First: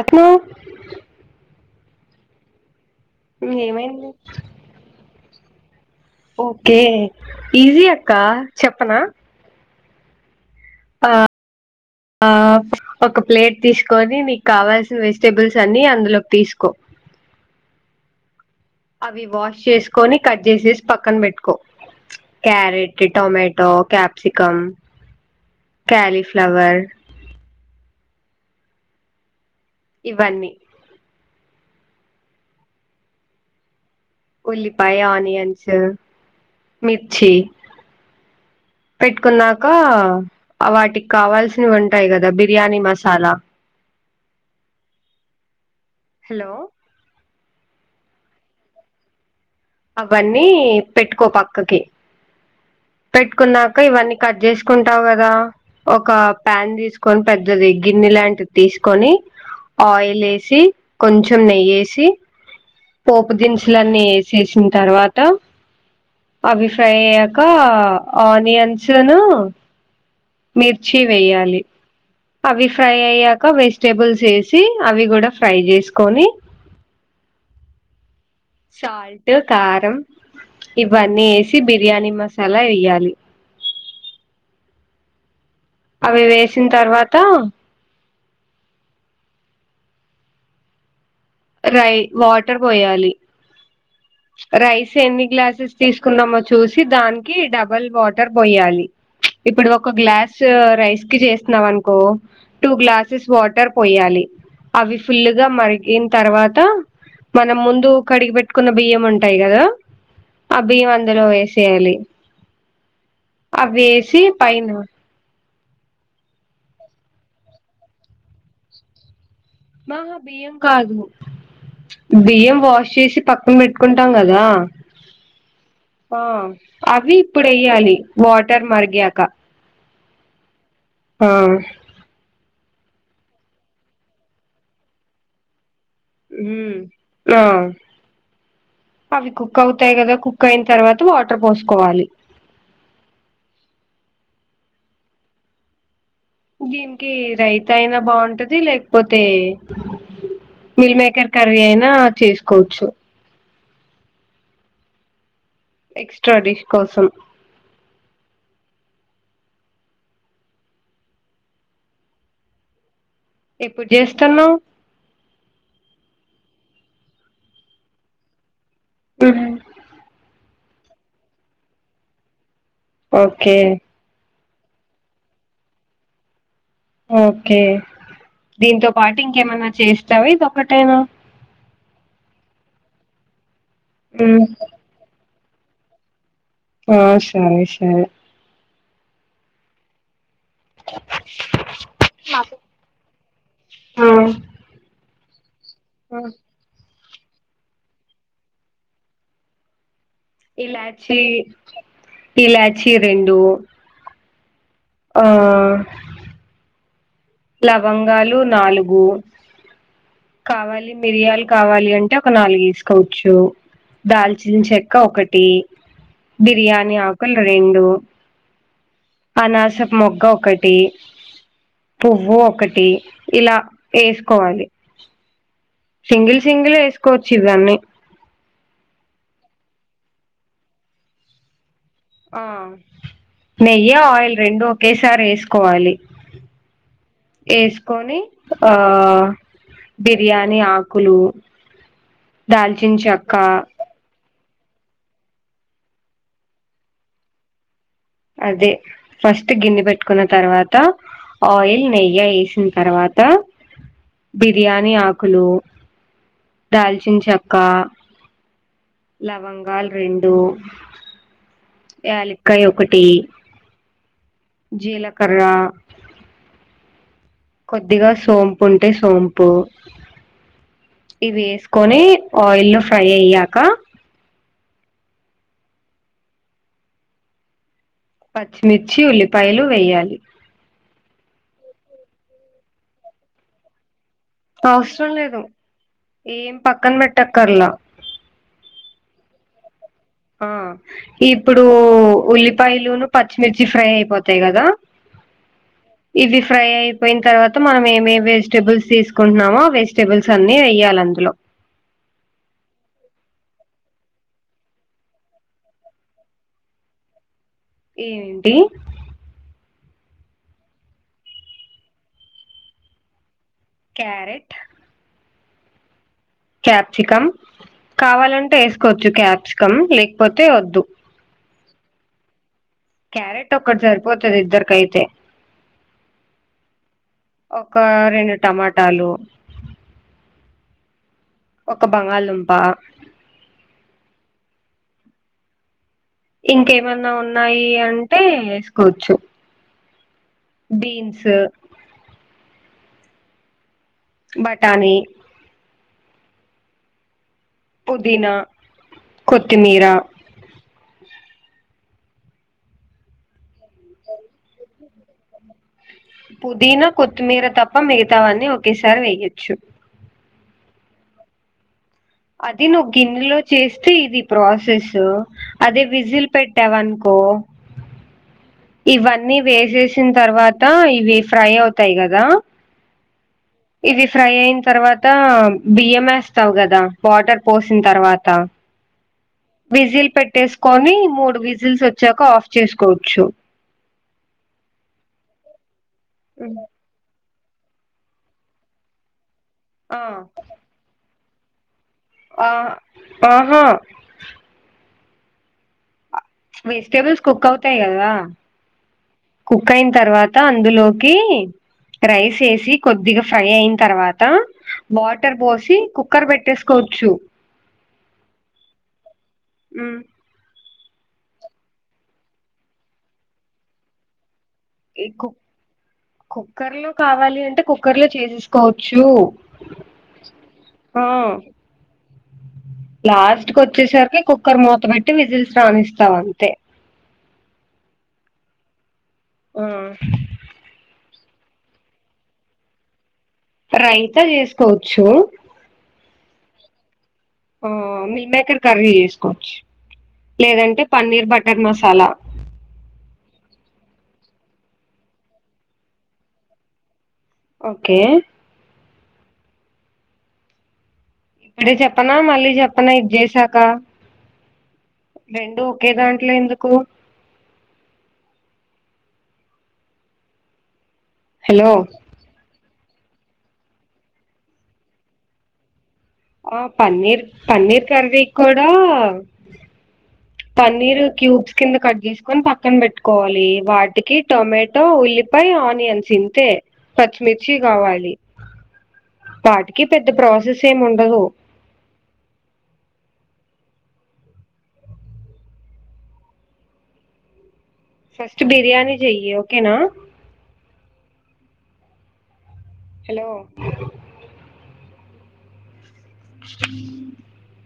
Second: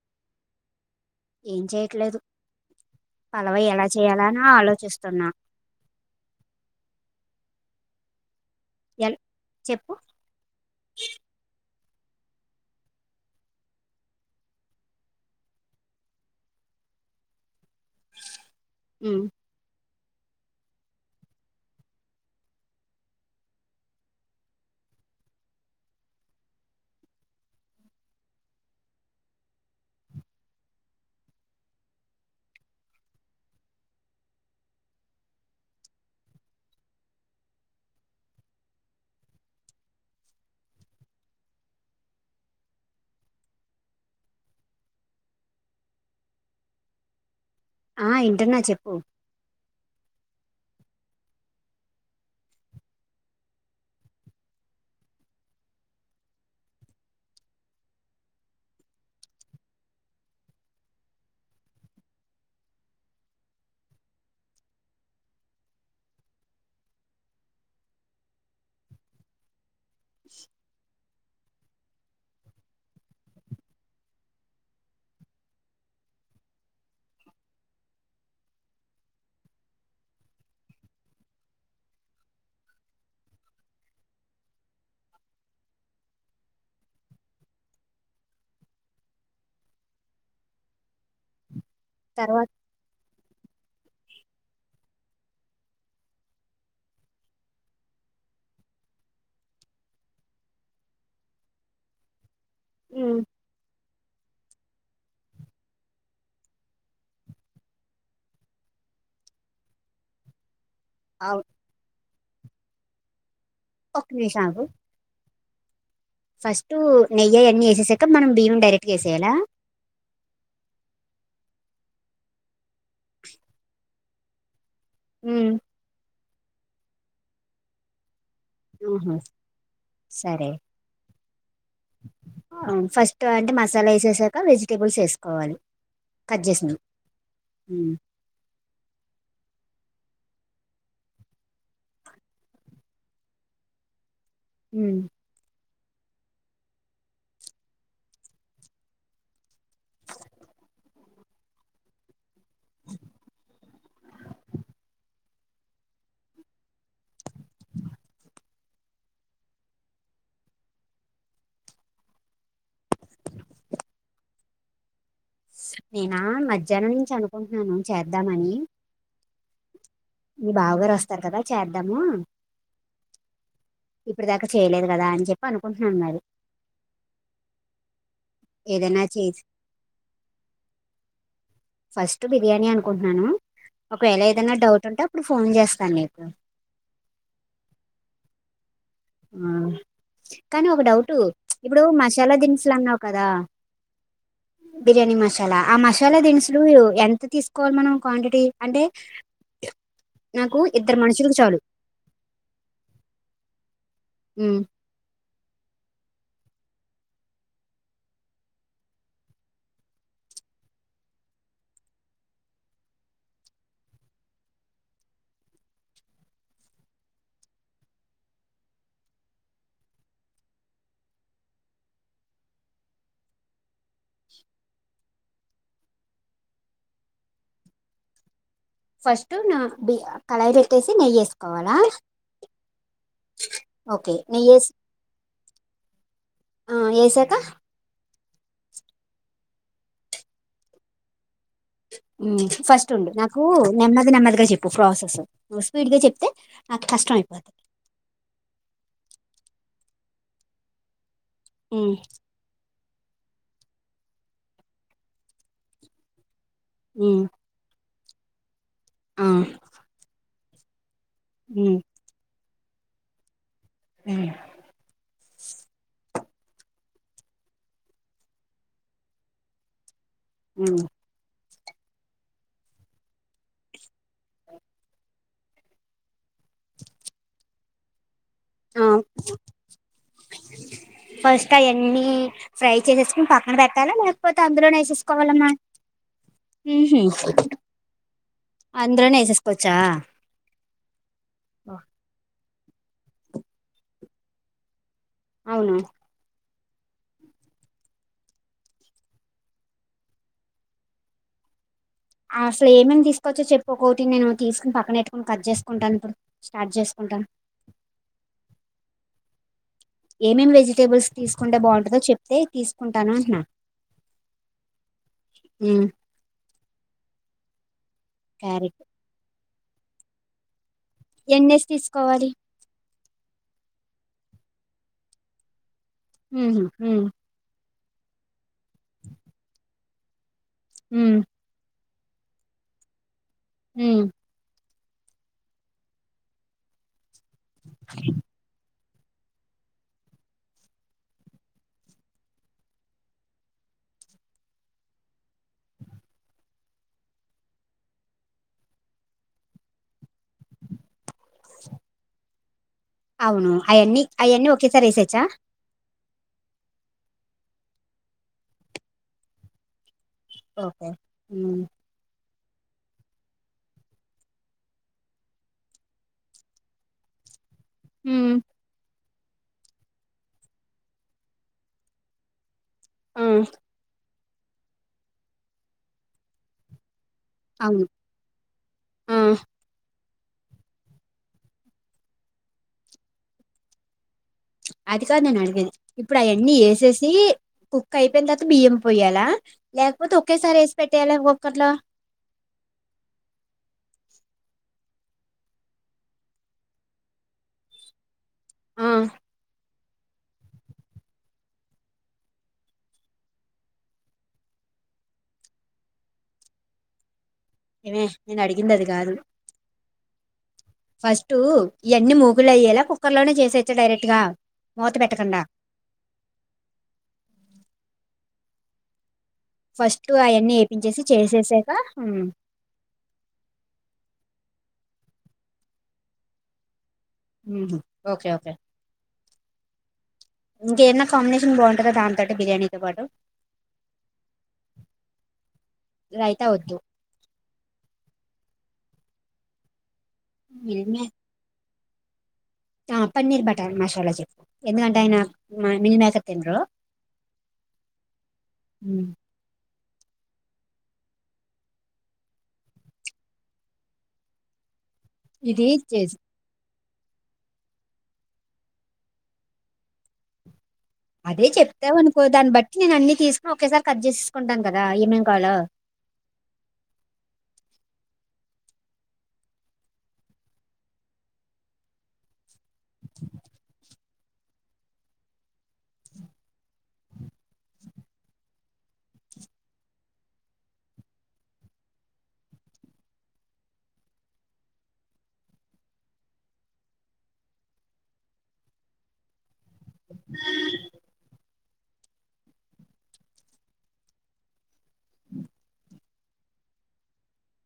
అఖిలా ఏం చేయట్లేదు. పలావ్ ఎలా ఏమైంది చేయాలని ఆలోచిస్తున్నా. ఓకే ఈజీ అక్కా చెప్పనా. ఎల్ చెప్పు అ ఆ ఒక ప్లేట్ తీసుకొని నీకు కావాల్సిన వెజిటేబుల్స్ అన్ని అందులోకి తీసుకో. ఉమ్ అవి వాష్ చేసుకొని కట్ చేసేసి పక్కన పెట్టుకో క్యారెట్, టొమాటో, క్యాప్సికం క్యాలీఫ్లవర్ ఇవన్నీ ఉల్లిపాయ, ఆనియన్స్, మిర్చి. పెట్టుకున్నాక వాటికి కావాల్సినవి ఉంటాయి కదా బిర్యానీ మసాలా. హలో ఆ ఇంటన్నా చెప్పు. అవన్నీ పెట్టుకో పక్కకి. పెట్టుకున్నాక ఇవన్నీ కట్ చేసుకుంటావు కదా, ఒక ప్యాన్ తీసుకొని పెద్దది గిన్నె లాంటిది తీసుకొని ఆయిల్ ఏసి, కొంచెం నెయ్యేసి పోపు దినుసులన్నీ ఏసేసిన తర్వాత అవి ఫ్రై అయ్యాక ఆనియన్స్ను మిర్చి వేయ్యాలి. అవి ఫ్రై అయ్యాక వెజిటేబుల్స్ ఏసి అవి కూడా ఫ్రై చేసుకొని సాల్ టు కారం ఇవన్నీ ఏసి బిర్యానీ మసాలా ఏయాలి. అవి వేసిన తర్వాత రై తర్వాత వాటర్ పోయాలి. రైస్ ఎన్ని గ్లాసెస్ తీసుకున్నామో చూసి దానికి డబల్ వాటర్ పొయ్యాలి ఇప్పుడు ఒక గ్లాస్ రైస్ కి చేసినావ్ అనుకో టూ ఉమ్ గ్లాసెస్ వాటర్ పొయ్యాలి అవి ఫుల్ల్ గా మరిగిన తర్వాత మనం ముందు కడిగి పెట్టుకున్న బియ్యం ఉంటాయి గదా ఆ బియ్యం అందులో అవు వేసేయాలి ఒక్క అవేసి నిమిషం ఆగు పైన ఫస్ట్ నెయ్యి అయన్నీ ఏసేసాక మనం బియం డైరెక్ట్గా ఏసేయాలా బహ బియ్యం కాదు బియ్యం వాష్ చేసి పక్కన పెట్టుకుంటాం కదా ఉ ఆ అవి ఇప్పుడెయ్యాలి వాటర్ ఉహు మరిగాక సరే ఆ ఫస్ట్ అంటే మసాలా వేసేసాక వెజిటేబుల్స్ వేసుకోవాలి కట్ చేసినవి ఊమ్ ఉమ్ ఆ కుక్ అవుతాయి కదా కుక్ అయిన తర్వాత వాటర్ పోసుకోవాలి ఉహ్ దీనికి రైత అయినా బాగుంటది లేకపోతే మిల్ మేకర్ కర్రీ అయినా చేసుకోవచ్చు ఎక్స్ట్రా డిష్ కోసం ఎప్పుడు చేస్తున్నావ్ నేనా మధ్యాహ్నం నుంచి అనుకుంటున్నాను చేద్దామని ఉహు మీ బావుగారు వస్తారు కదా చేద్దాము ఓకే ఇప్పడి దాకా చేయలేదు గదా అని చెప్పి అనుకుంటున్నాను మరి ఓకే దీంతో ఏదైనా పాటు చేసి ఇంకేమన్న చేస్తావ ఇదికటేనా కుంటున్నాను ఒకవేళ ఏదైనా డౌట్ ఉంటే అప్పుడు ఫోన్ జేస్తా నీకు ఆ సరే సరె కానీ ఒక డౌట్ ఇప్పుడు మసాలా దినుసులు అన్నావు కదా ఆ బిర్యాని మసాలా ఆ మసాలా దిన్సులు ఎన్ తే తీసుకోవాలి మనం క్వాంటిటీ అంటే నాకు ఇద్దరు ఇలాచీ మనుషులకు చాలు ఇలాచి రెండు ఉ ఆ లవంగాలు నాలుగు కావాలి మిరియాలు కావాలి అంటే ఒక నాలుగు ఏసుకోవచ్చు దాల్చిన్ చెక్క ఒకటి బిర్యానీ ఆకులు రెండు అనాసప్ మొగ్గ ఒకటి పువ్వు ఒకటి ఇలా ఏసుకోవాలి సింగిల్ సింగిల్ ఏసుకోవచ్చు ఇవన్నీ ఫస్ట్ నా బి కళాయి పెట్టేసి నెయ్యి ఏసుకోవాలా ఆ నెయ్యి ఓకే ఆయిల్ నెయ్యి రెండు వేసి ఒకేసారి ఏసుకోవాలి ఆ, వేసాక ఏస్కొని ఆ బిర్యానీ ఆకులు ఊ ఫస్ట్ దాల్చిన ఉండు చెక్క నాకు నెమ్మది నెమ్మదిగా జె ఫ్రాసెస్ నువ్వు స్పీడ్ గా చెప్తే నాకు కష్టం అయిపోద్ది అదే ఫస్ట్ గిన్నె పెట్టుకున్న తర్వాత ఆయిల్ ఉమ్, నెయ్య ఏసిన్ తర్వాత బిర్యానీ ఆకులు ఉమ్, దాల్చిన్ చెక్క ఆ, లవంగాల్ రెండు హ అ కాై ఒకటి జీలకర్ర కొద్దిగా సోంపు ఉంటే సోంపు ఉమ్. వేసుకొని ఆయిల్లో ఫ్రై అయ్యాక ఆ పచ్చిమిర్చి ఉల్లిపాయలు వేయాలి ఫస్ట్ ఎన్ని ఫ్రై చేసేసుకుని పక్కన పెట్టాలా నాకు పోతే అందులోనే అవసరం లేదు వేసేసుకోవాలమ్మా ఏం పక్కన పెట్టక్కర్లా అంద్రనే ఎేసస్కోొచ్చా ఆ ఇప్పుడు ఉల్లిపాయలున పచ్చిమిర్చి ఫ్రై అయిపోతాయి కదా అవును ఇవి ఫ్రై అయిపోయిన తర్వాత మనం ఏమేమి వెజిటేబుల్స్ తీసుకుంటున్నామో ఆ వెజిటబుల్స్ అన్నిీ వేయాలి అందులో అ అసలు ఏమేమి తీసుకోవచ్చో చెప్ప ఒక్కటి నేను తీసుకుని పక్కన పెట్టుకుని కట్ చేసుకుంటాను ఇప్పుడు స్టార్ట్ చేసుకుంటాను ఏమంటి ఏమేం వెజిటేబుల్స్ తీసుకుంటే బాగుంటందో చెప్తే తీసుకుంటాను అంటున్నా క్యారెట్ హ క్యాప్సికం కావాలంటే క్యారెట్ వేసుకోవచ్చు క్యాప్సికం లేకపోతే వద్దు ఎన్నేస్ తీసుకోవాలి క్యారెట్ ఒక్కటి సరిపోతుది ఇద్దరిక అయితే హ ఒక రెండు టమాటాలు హ ఒక బంగాళంప హ ఇంకేమన్నా ఉన్నాయి అంటే వేసుకోవచ్చు బీన్స్ బటానీి పుదీనా కొత్తిమీరా అవును అవన్నీ అవన్నీ ఒకేసారి వేసేచ్చా పుదీనా కొత్తిమీర తప్ప మిగతావన్నీ ఒకేసారి వెయ్యొచ్చు ఓకే అది నువ్వు గిన్నెలో చేస్తే ఇది ప్రాసెస్ అదే విజిల్ పెట్టావ అనుకో ఓ హ ఇవన్నీ వేసేసిన తర్వాత ఇవి ఫ్రై అవుతాయి కదా ఆ ఇది ఫ్రై అయిన తర్వాత బియ్యం వేస్తావు్ కదా వాటర్ పోసిన అవును తర్వాత ఆ విజిల్ పెట్టి కట్టేసుకొని మూడు విజిల్స్ వచ్చాక ఆఫ్ చేసుకోవచ్చు అది కాదు నేను అడిగేది ఇప్పుడు అవన్నీ వేసేసి కుక్ అయిపోయిన తర్వాత బియ్యం పోయ్యాలా ఆ లేకపోతే ఒకేసారి వేసి పెట్టేయాలా ఒంకొక్కరిలో ఆ ఆహా వెజిటేబుల్స్ కుక్ అవుతాయి కదా ఆ ఉక్కయిన తర్వాత అందులోకి రైస్ వేసి కొద్దిగా ఫ్రై అయిన తర్వాత వాటర్ పోసి కుక్కర్ పెట్టేసుకోవచ్చు ఏమే నేను అడిగింది అది కాదు ఉమ్, ఫస్ట్ ఇవన్ని మూకుల ఎయ్యలా కుక్కర్ లోనే చేసేచ్చా డైరెక్ట్ గా మూత ఈ కు పెట్టకుండా కుక్కర్ లో కావాలి అంటే కుక్కర్ లో చేసేసుకోవచ్చు ఫస్ట్ అవన్నీ ఆ వేపించేసి చేసేసాక లాస్ట్ కొచ్చేసరికి కుక్కర్ మూత పెట్టి విజిల్ రాణిస్తా అంతే ఊహు ఓకే ఓకే ఆ ఇంకేదన్నా కాంబినేషన్ బాగుంటదట దాంతోటి బిర్యానీతో పాటు రైతా చేసుకోవచ్చు తవోదు ఆ మిల్క్ మేకర్ కర్రీ చేసుకోవచ్చు లేదంటే మిల్ మే- పన్నీర్ బటర్ మసాలా తలా ఆ పన్నీర్ బటర్ మసాలా చెప్పు ఎందుకంటే ఆయన మిల్మేకర్ తిన్రు ఓకే ఊ ఇప్పుడే చెప్పనా మళ్ళీ చెప్పనా ఇది చేసాక రెండు ఇది ఒకే చేసి దాంట్ల ఎందుకు అదే హలో చెప్తావనుకో దాన్ని బట్టి నేను అన్ని తీసుకుని ఒకేసారి కట్ చేసేసుకుంటాను కదా ఏమేం కాలో ఆ పన్నీర్ పన్నీర్ కర్రీ కూడా పన్నీర్ క్యూబ్స్ కింద కట్ చేసుకొని పక్కన పెట్టుకోవాలి వాటికి టొమాటో ఉల్లి లిపాయి ఆనియన్స్ ఇంతే పచ్చిమిర్చి కావాలి వాటికి పెద్ద ప్రాసెస్ ఏముండవు ఫస్ట్ బిర్యానీ చెయ్యి ఓకేనా హలో అ